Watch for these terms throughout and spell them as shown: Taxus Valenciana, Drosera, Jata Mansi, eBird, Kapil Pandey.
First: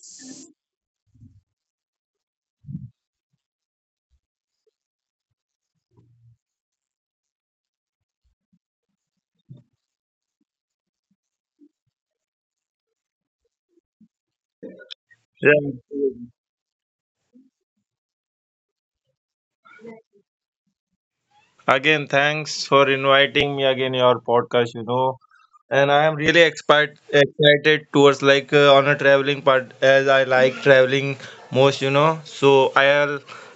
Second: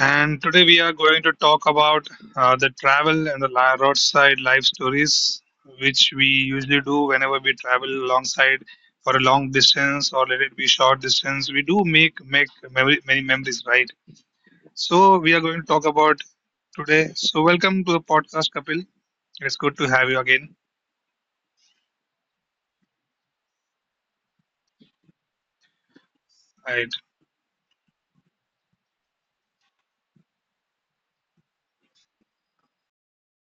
And today we are going to talk about the travel and the roadside life stories, which we usually do whenever we travel alongside for a long distance or let it be short distance. We do make memory, many memories, right? So, we are going to Yeah. talk about today. So, welcome to the podcast, Kapil. It's good to have you again. Again, thanks for inviting me again your podcast. And I am really Right. excited towards like on a traveling part as I like traveling most. So i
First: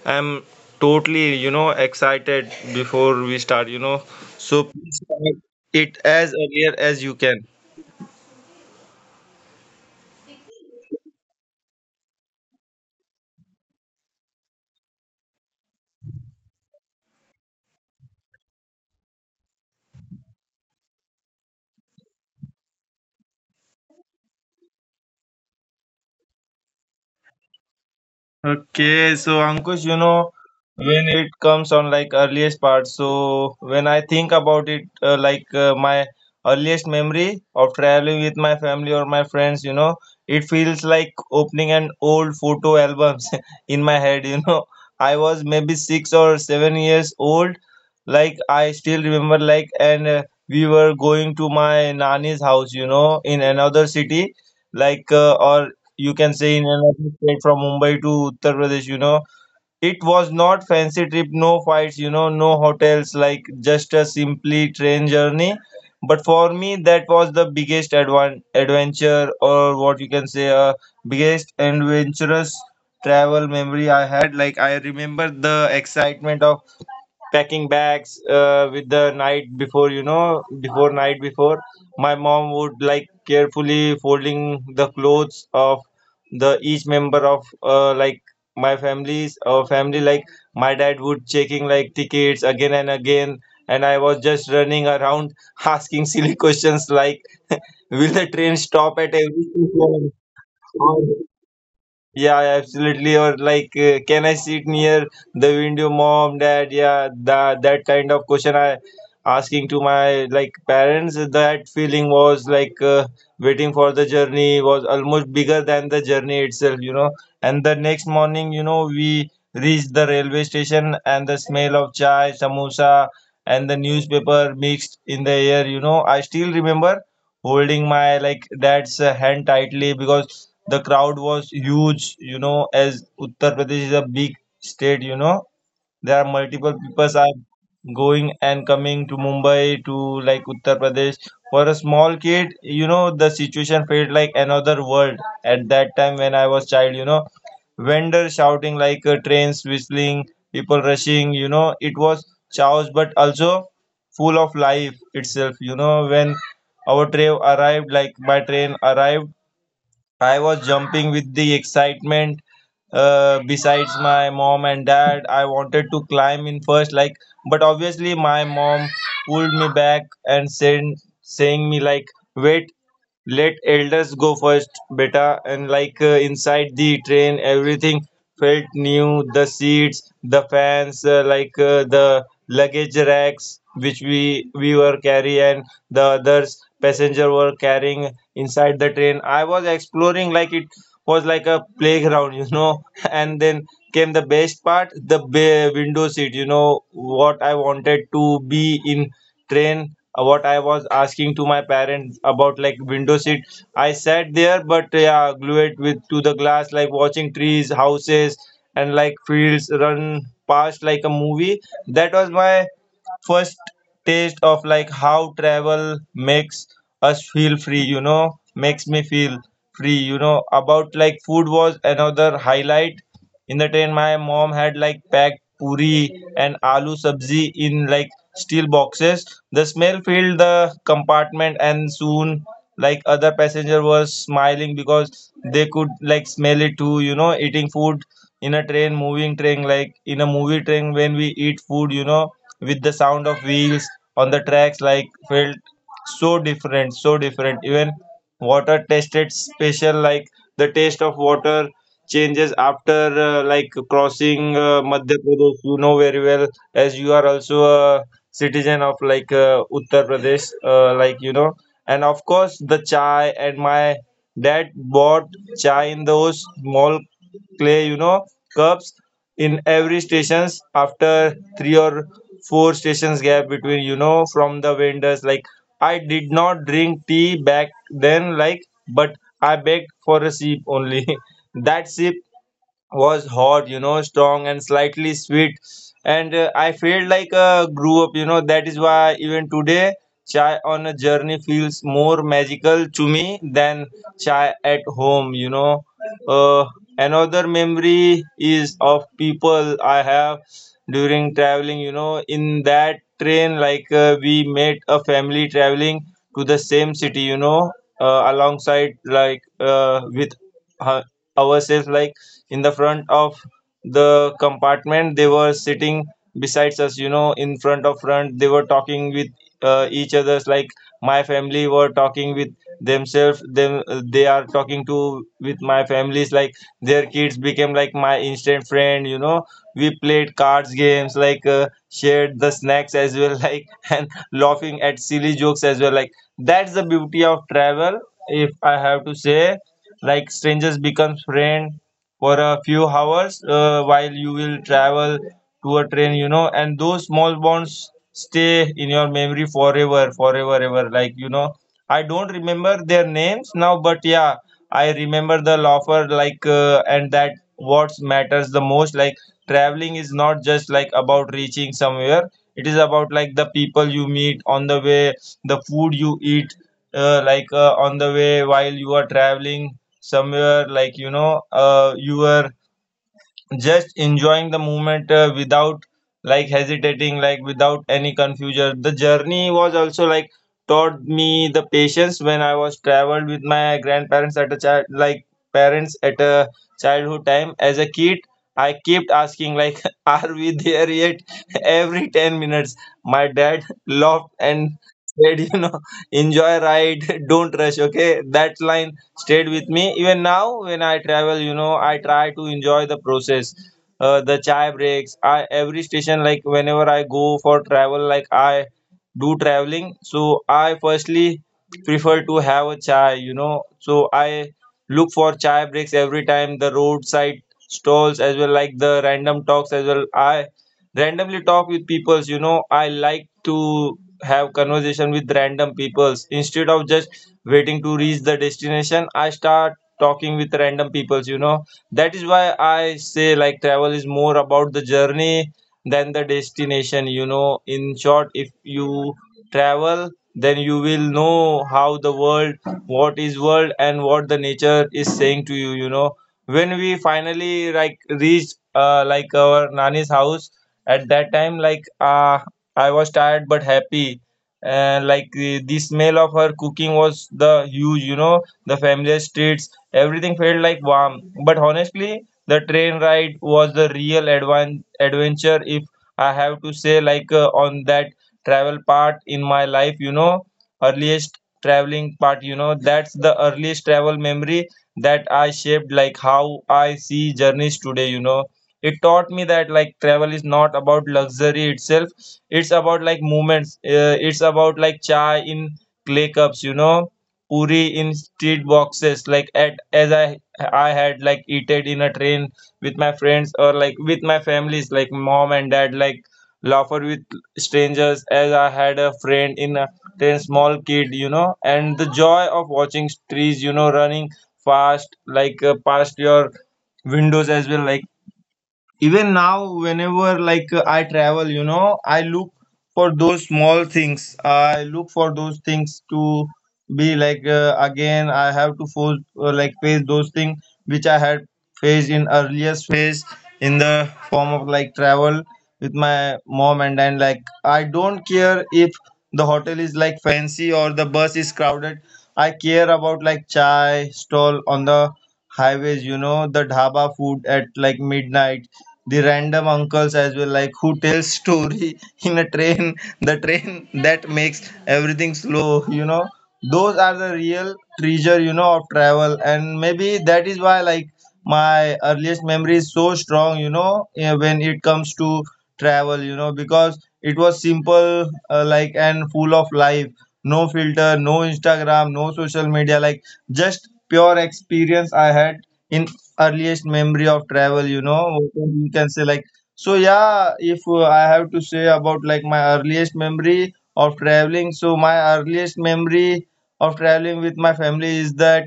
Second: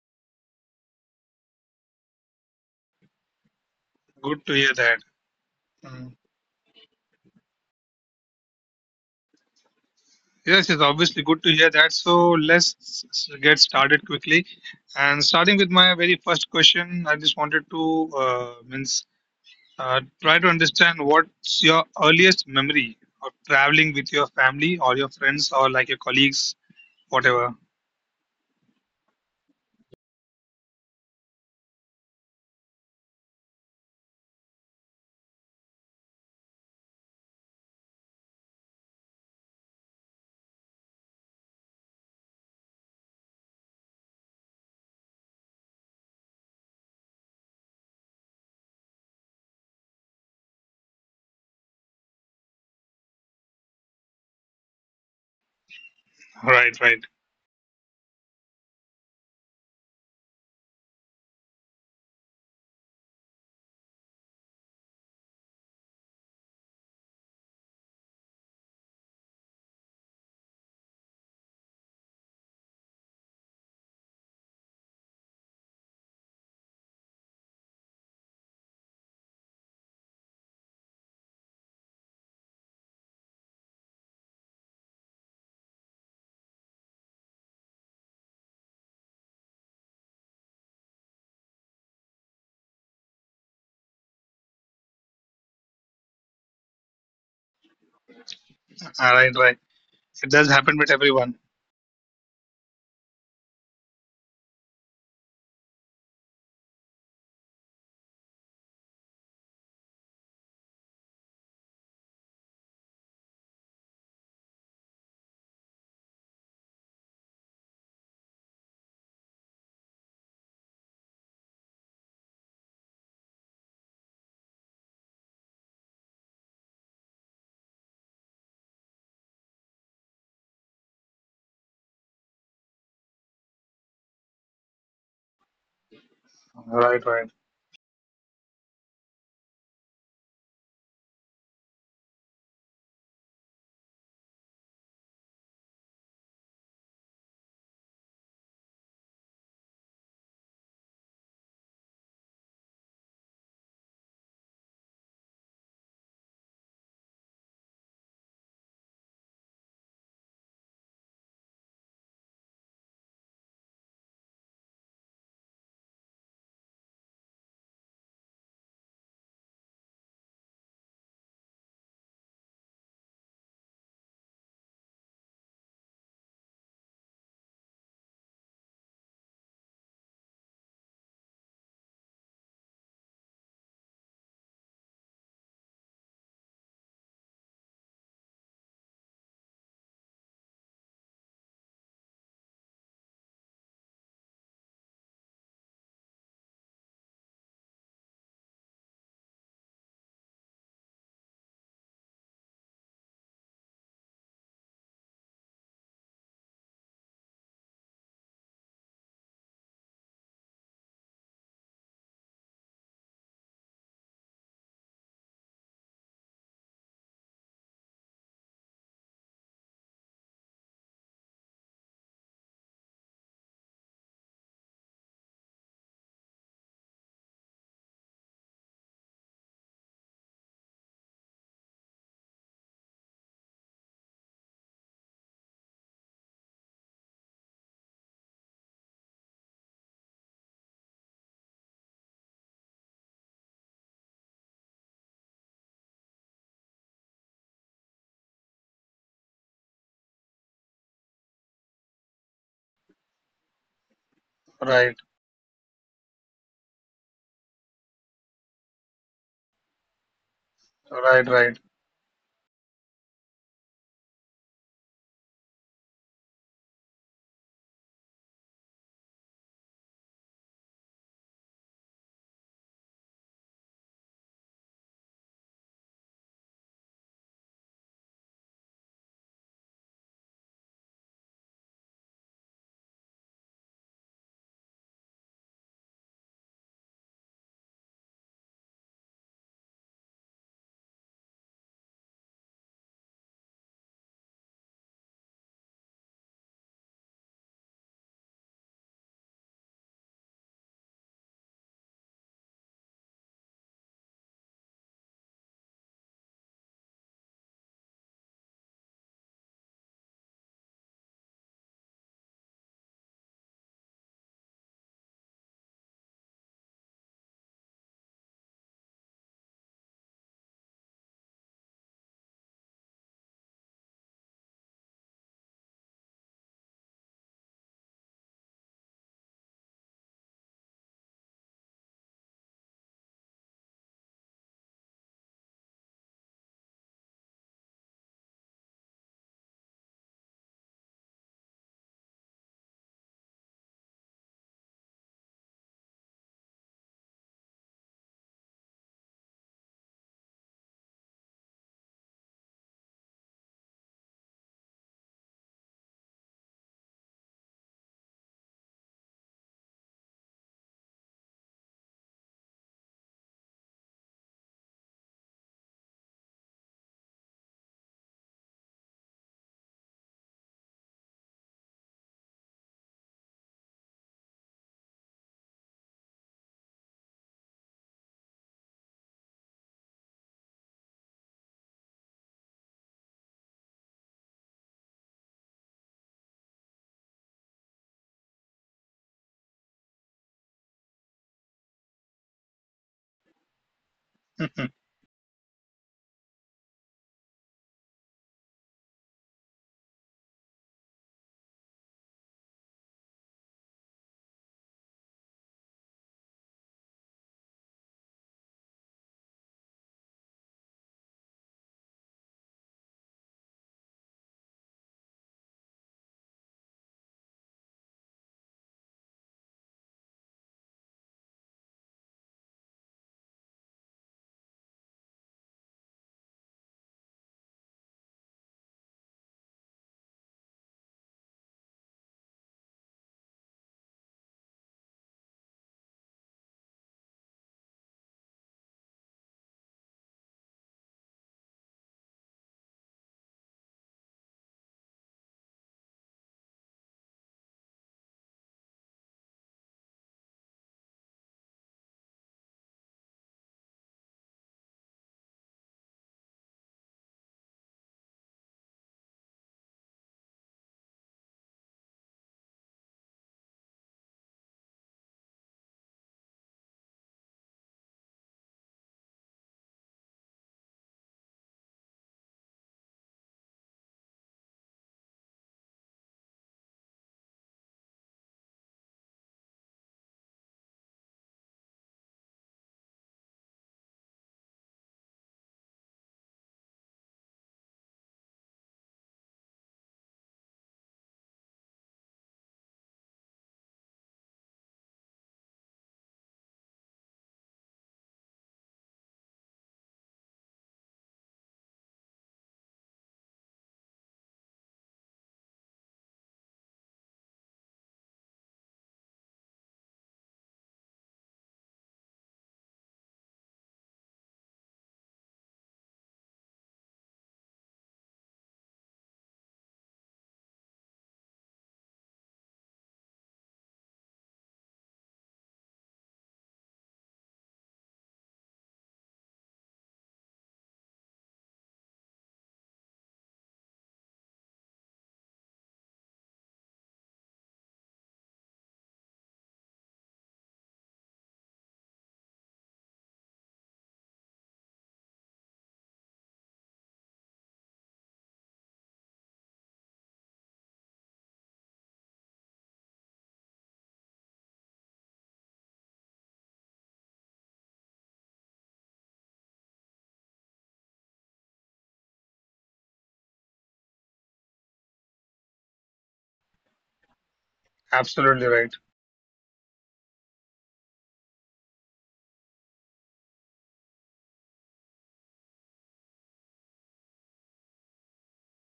I'm totally, excited before we start. Good to So hear please that. start it Mm. as earlier as you can. Yes, it's obviously good to hear that. So let's get started quickly. And starting with my very first question, I just wanted to means try to understand what's your earliest memory of traveling with your family or your friends or like your colleagues, whatever. Okay, so Ankush, when it comes on like earliest part, so when I think about it, my earliest memory of traveling with my family or my friends, it feels like opening an old photo albums in my head. I was maybe 6 or 7 years old, like I still remember, like, and we were going to my nani's house, in another city, like, or you can say in Right, right. another state from Mumbai to Uttar Pradesh. It was not fancy trip, no fights, no hotels, like just a simply train journey. But for me, that was the biggest advan adventure, or what you can say, biggest adventurous travel memory I had. Like I remember the excitement of packing bags with the night before you know before night before my mom would like carefully folding the clothes of the each member of my family's or family, like my dad would checking like tickets again and again, and I was just running around asking silly questions like will the train stop at Right, every right. station? It does happen with Or everyone. yeah, absolutely. Or like, can I sit near the window, mom, dad? Yeah, that kind of question I asking to my like parents. That feeling was like waiting for the journey was almost bigger than the journey itself. And the next morning, we reached the railway station, and the smell of chai, samosa, and the newspaper mixed in the air. You know, I still remember holding my like dad's hand tightly because the crowd was huge, as Uttar Pradesh is a big state. There are multiple Right, peoples are right, going and coming to Mumbai to like Uttar Pradesh. For a small kid, the situation felt like another world at that time when I was child. Vendors shouting like trains whistling, people rushing, it was chaos but also full of life itself. When our train arrived, like my train arrived, I was jumping with the excitement. Besides my mom and dad, I wanted to climb in first, like, but obviously my mom pulled me back and said, saying me like, "Wait, let elders go first beta, and like inside the train everything felt new, the seats, the fans, the luggage racks, which we were carrying and the others passenger were carrying inside the train. I was exploring, like it was like a playground, and then came the best part, the window seat, what I wanted to be in train. What I was asking to my parents about like window seat, I sat there, but yeah, glued with to the glass, like watching trees, houses, and like fields run past like a movie. That was my first taste of like how travel makes us feel free, makes me feel free, about like food was another highlight in the train. My mom had like packed puri and aloo sabzi in like steel boxes. The smell filled the compartment, and soon like other passenger were smiling because they could like smell it too, eating food in a train, moving train, like in a movie train when we eat food, with the sound of wheels on the tracks, like felt so different, so different. Even water tasted special, like the taste of water changes after like crossing right, Madhya Pradesh, very well, as you are also a citizen of like Uttar Pradesh, right, right. and of course the chai. And my dad bought chai in those small clay, cups, in every stations after three or four stations gap between, from the vendors, like I did not drink tea back then, like but I begged for a sip only. That sip was hot, you know, strong and slightly sweet. And I felt like grew up. That is why even today, chai on a journey feels more magical to me than chai at home. Uh, another memory is of people I have during traveling, in that train, like we met a family traveling to the same city, alongside like with her, ourselves, like in the front of the compartment they were sitting besides us, in front of front they were talking with each others, like my family were talking with themselves them, they are talking to with my families, like their kids became like my instant friend. We played cards games, like shared the snacks as well, like and laughing at silly jokes as well, like that's the beauty of travel, if I have to say, like strangers becomes friend for a few hours while you will travel to a train, and those small bonds stay in your memory forever forever ever, like, I don't remember their names now, but yeah, I remember the laughter, like and that what matters the most, like traveling is not just like about reaching somewhere, it is about like the people you meet on the way, the food you eat, on the way while you are traveling somewhere, like, you were just enjoying the moment without like hesitating, like without any confusion. The journey was also like taught me the patience when I was traveled with my grandparents at a child, like parents at a childhood time as a kid, I kept asking like are we there yet? every 10 minutes. My dad laughed and said, enjoy ride, don't rush. Okay, that line stayed with me. Even now, when I travel, I try to enjoy the process. The chai breaks. I every station, like whenever I go for travel, like I do traveling, so I firstly prefer to have a chai. So I look for chai breaks every time, the roadside stalls as well, like the random talks as well. I randomly talk with peoples. I like to have conversation with random peoples. Instead of just waiting to reach the destination, I start talking with random peoples. That is why I say like travel is more about the journey than the destination. In short, if you travel, then you will know how the world, what is world and what the nature is saying to you, you know. When we finally like reached like our nani's house at that time, like I was tired but happy, and like the smell of her cooking was the huge, the familiar streets, everything felt like warm. But honestly, the train ride was the real adventure, if I have to say, like on that travel part in my life, earliest traveling part, that's the earliest travel memory that I shaped, like how I see journeys today, it taught me that like travel is not about luxury itself, it's about like moments, it's about like chai in clay cups, puri in street boxes, like at as I had like eaten in a train with my friends, or like with my families, like mom and dad, like laughter with strangers, as I had a friend in a train, small kid, and the joy of watching trees, running fast, like past your windows as well. Like even now, whenever like I travel, I look for those small things, I look for those things to be like again I have to force like face those things which I had faced in earliest phase in the form of like travel with my mom. And then like I don't care if the hotel is like fancy or the bus is crowded. I care about like chai stall on the highways, the dhaba food at like midnight, the random uncles as well, like who tells story in a train, the train that makes everything slow, those are the real treasure, of travel. And maybe that is why like my earliest memory is so strong, when it comes to travel, because it was simple, like and full of life. No filter, no Instagram, No social media, like just pure experience I had in earliest memory of travel, Absolutely what right. you can say, like, so yeah, if I have to say about like my earliest memory of traveling, so my earliest memory of traveling with my family is that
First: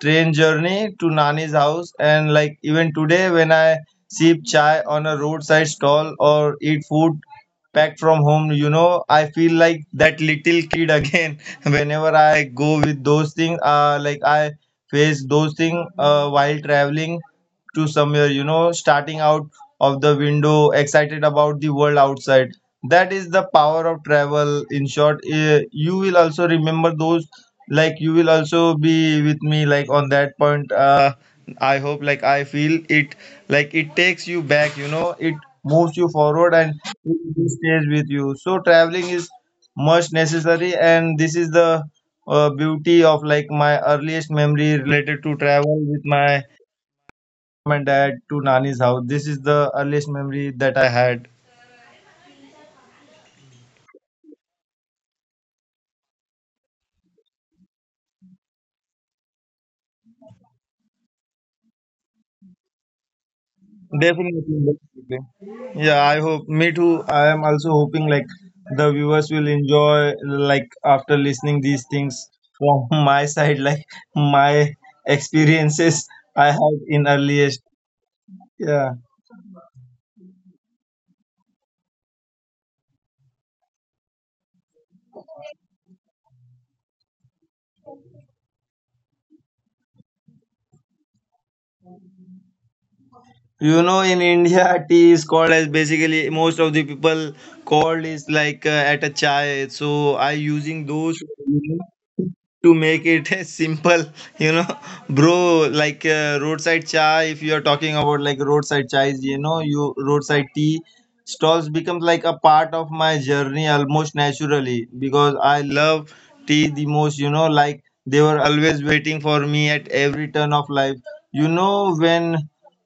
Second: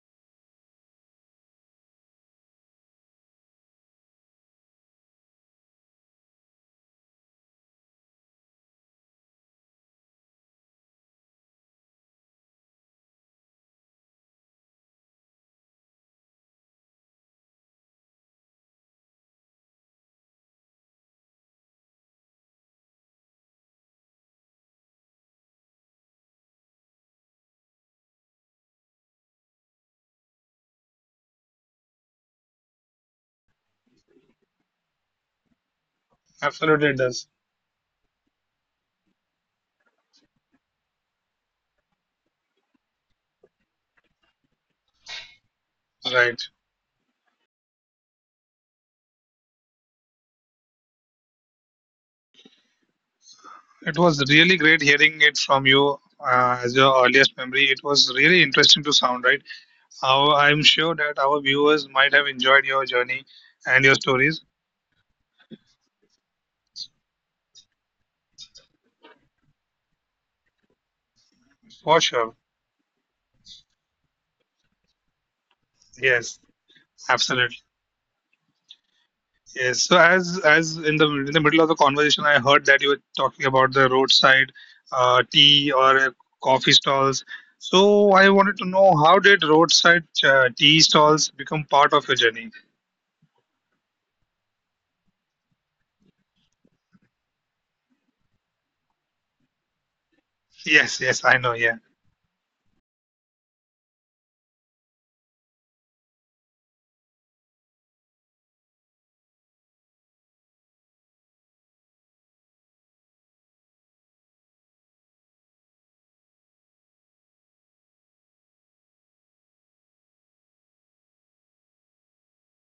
train journey to Nani's house. And like even today, when I sip chai on a roadside stall or eat food back from home, I feel like that little kid again whenever I go with those things, like I face those things while traveling to somewhere, you know, starting out of the window, excited about the world outside. That is the power of travel. In short, you will also remember those, like you will also be with me like on that point, uh, I hope, like I feel it, like it takes you back, you know, it moves you forward, and Absolutely, it does. it stays with you. So traveling is much necessary, and this is the beauty of like my earliest memory related to travel with Right. my mom and dad to Nani's house. This is the earliest memory that I had. It was really great hearing it from you as your earliest memory. It was really interesting to sound, right? How I'm sure that our viewers might have enjoyed your journey and your stories Definitely, definitely. Yeah, I hope me too. I am also hoping like the viewers will enjoy like after listening these for things sure. from my side, like my experiences Yes, I had in absolutely. earliest. Yeah. Yes. So as in the middle of the conversation, I heard that you were talking about the roadside tea or coffee stalls. So I wanted to know how did roadside tea stalls become part of your journey? You know, in India, tea is called as basically most of the people called is like at a chai. So I using Yes, those yes, I know. Yeah, to make it simple, you know bro, like roadside chai, if you are talking about like roadside chais, you know, you roadside tea stalls becomes like a part of my journey almost naturally because I love tea the most, you know, like they were always waiting for me at every turn of life, you know, when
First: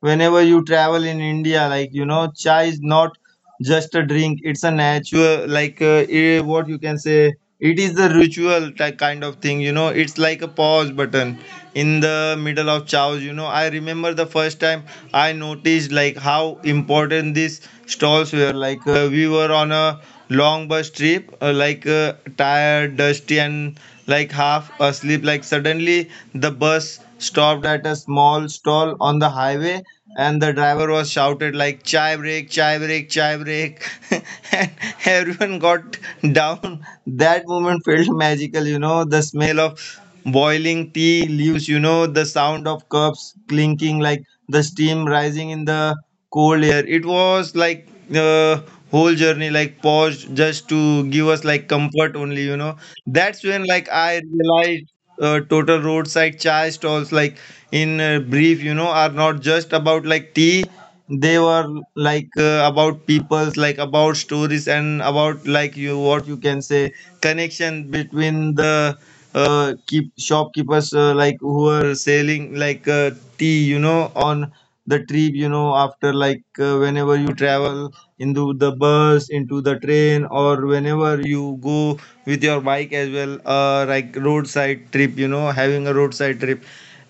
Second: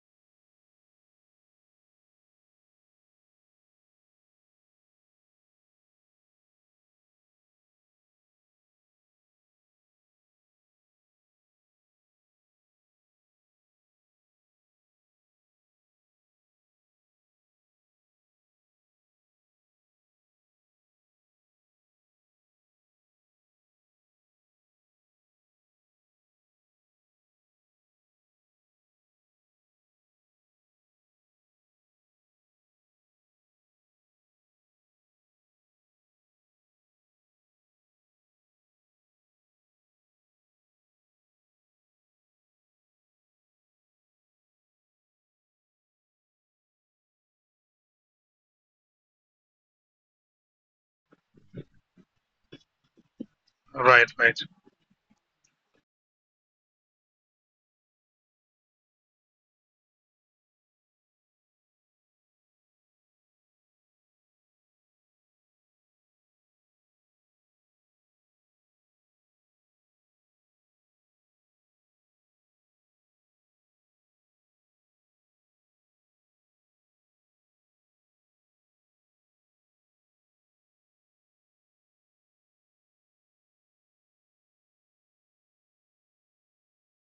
whenever you travel in India, like you know chai is not just a drink, it's a natural, like, what you can say, it is the ritual type kind of thing, you know, it's like a pause button in the middle of chows. You know, I remember the first time I noticed like how important these stalls were. Like, we were on a long bus trip, tired, dusty, and like half asleep. Like suddenly the bus stopped at a small stall on the highway, and the driver was shouted like, chai break, chai break, chai break, and everyone got down. That moment felt magical. You know, the smell of boiling tea leaves, you know, the sound of cups clinking, like the steam rising in the cold air. It was like the whole journey, like paused just to give us like comfort only, you know. That's when like right, I right. realized, total roadside chai stalls, like in brief, you know, are not just about like tea. They were like, about people's, like about stories, and about like, you, what you can say, connection between the keep shopkeepers, like who are selling like tea, you know, on the trip, you know, after like, whenever you travel into the bus, into the train, or whenever you go with your bike as well, like roadside trip, you know, having a roadside trip.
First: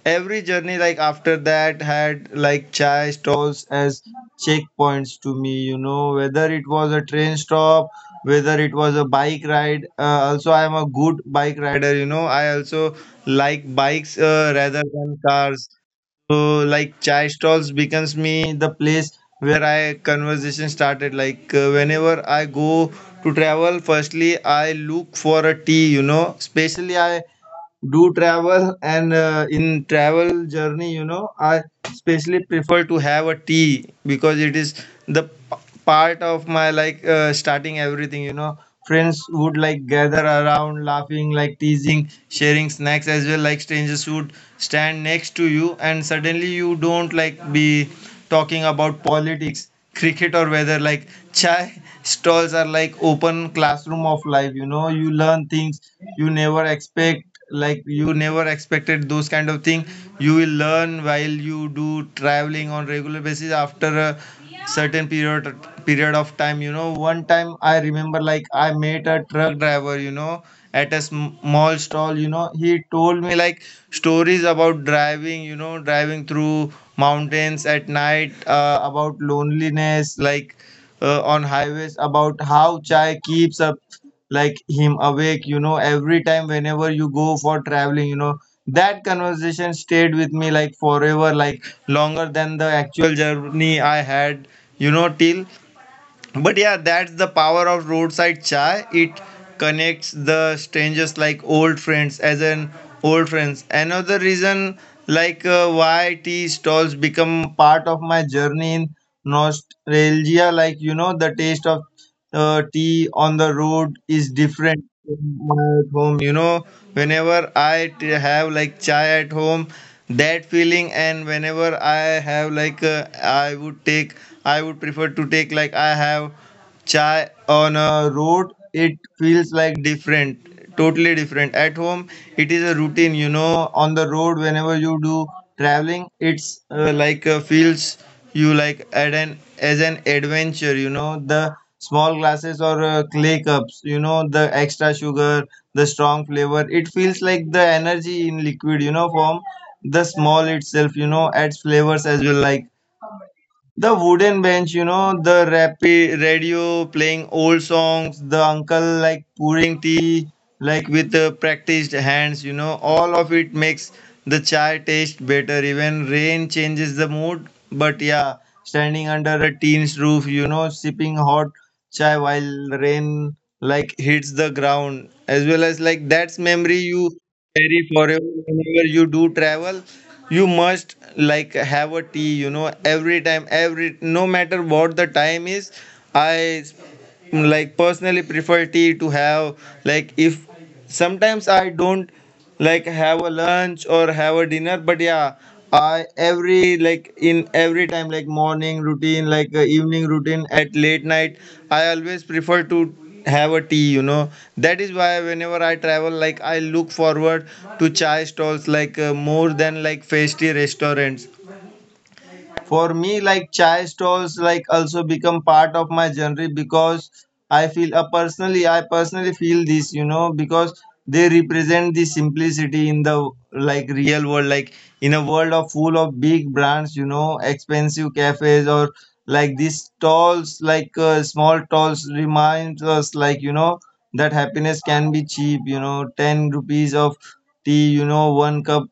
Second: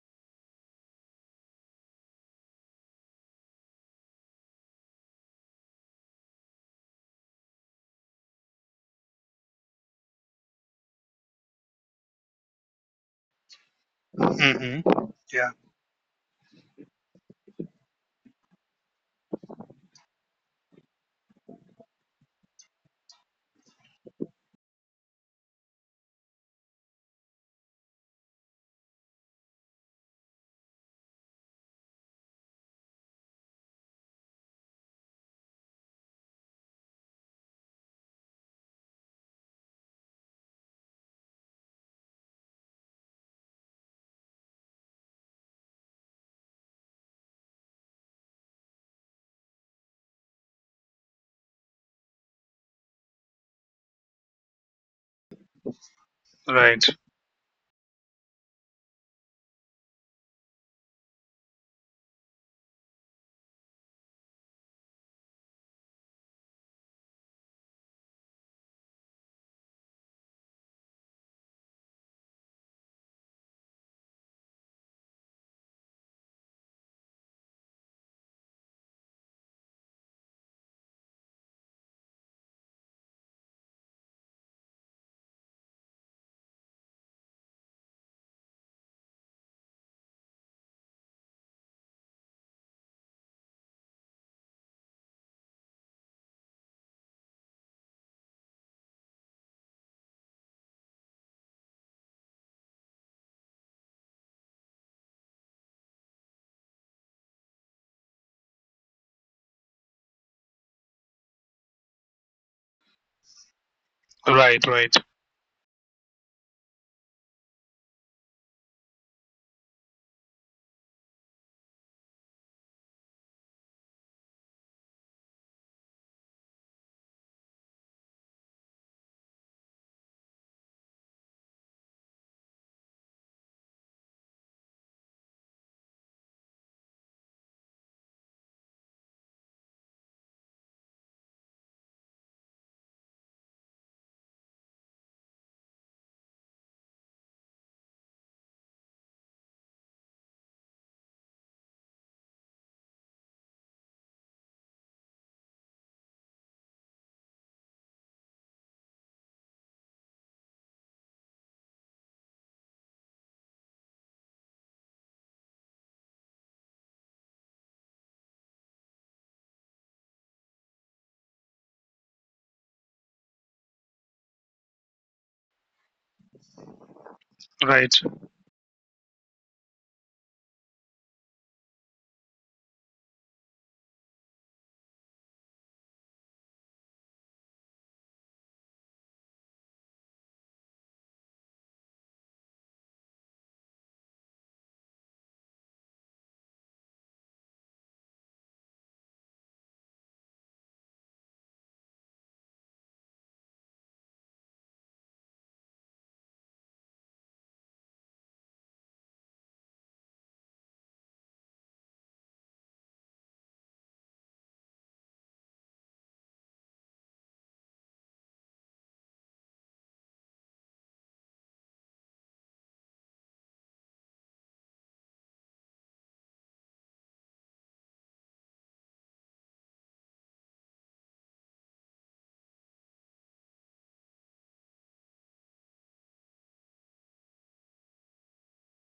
Every journey like after that had like chai stalls as checkpoints to me, you know, whether it was a train stop, whether it was a bike ride, also I am a good bike rider, you know, I also like bikes, rather Hmm. than cars. So like chai stalls becomes me the place where I conversation started. Like, whenever I go to travel, firstly I look for a tea, you know, especially I do travel, and in travel journey, you know, I especially prefer to have a tea because it is the part of my like, starting everything, you know. Friends would like gather around laughing, like teasing, sharing snacks as well, like strangers would stand next to you, and suddenly you don't like be talking about politics, cricket, or weather. Like chai stalls are like open classroom of life, you know, you learn things you never Right, expect, like you never expected those kind of thing you will learn while you do traveling on regular basis after a certain period of time. You know, one time I remember like I met a truck driver, you know, at a small stall. You know, he told me like stories about driving, you know, driving through mountains at night, about loneliness, like on highways, about how chai keeps up like him awake. You know, every time whenever you go for traveling, you know, that conversation stayed with me like forever, like longer than the actual journey I had, you know, till. But yeah, that's the power of roadside chai. It connects the strangers like old friends, as an old friends. Another reason like, why tea stalls become part of my journey in nostalgia, like, you know, the taste of tea on the road is right, different right, from my at home. You know, whenever I have like chai at home, that feeling, and whenever I have, like, I would prefer to take, like I have chai on a road, it feels like different, totally different. At home it is a routine, you know. On the road, whenever you do traveling, it's feels you like at an as an adventure. You know, the small glasses or clay cups, you know, the extra sugar, the strong flavor, it feels like the energy in liquid, you know, form. The small itself, you know, adds flavors as well, like the wooden bench, you know, the rapid radio playing old songs, the uncle like pouring tea, like with practiced hands, you know, all of it makes the chai taste better. Even rain changes the mood. But yeah, standing under a teen's roof, you know, sipping hot chai while rain like hits the ground, as well as like that's memory you carry right. forever. Whenever you do travel, you must like have a tea, you know, every time, every, no matter what the time is, I like personally prefer tea to have. Like, if sometimes I don't like have a lunch or have a dinner, but yeah, I every like in every time, like morning routine, like evening routine, at late night, I always prefer to have a tea, you know. That is why whenever I travel, like I look forward to chai stalls like, more than like tasty restaurants. For me, like chai stalls, like also become part of my journey because I feel, I personally feel this, you know, because they represent the simplicity in the like real world. Like in a world of full of big brands, you know, expensive cafes, or like these stalls, like, small stalls, reminds us, like, you know, that happiness can be cheap, you know, 10 rupees of tea, you know, one cup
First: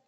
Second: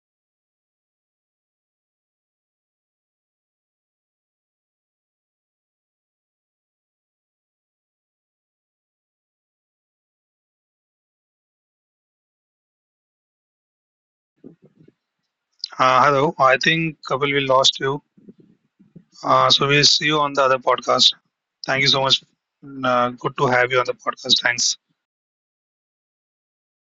Hello. I think Kapil, we lost you. So we'll see you on the other podcast. Thank you so much. Mm. Good to have you on the podcast. Thanks.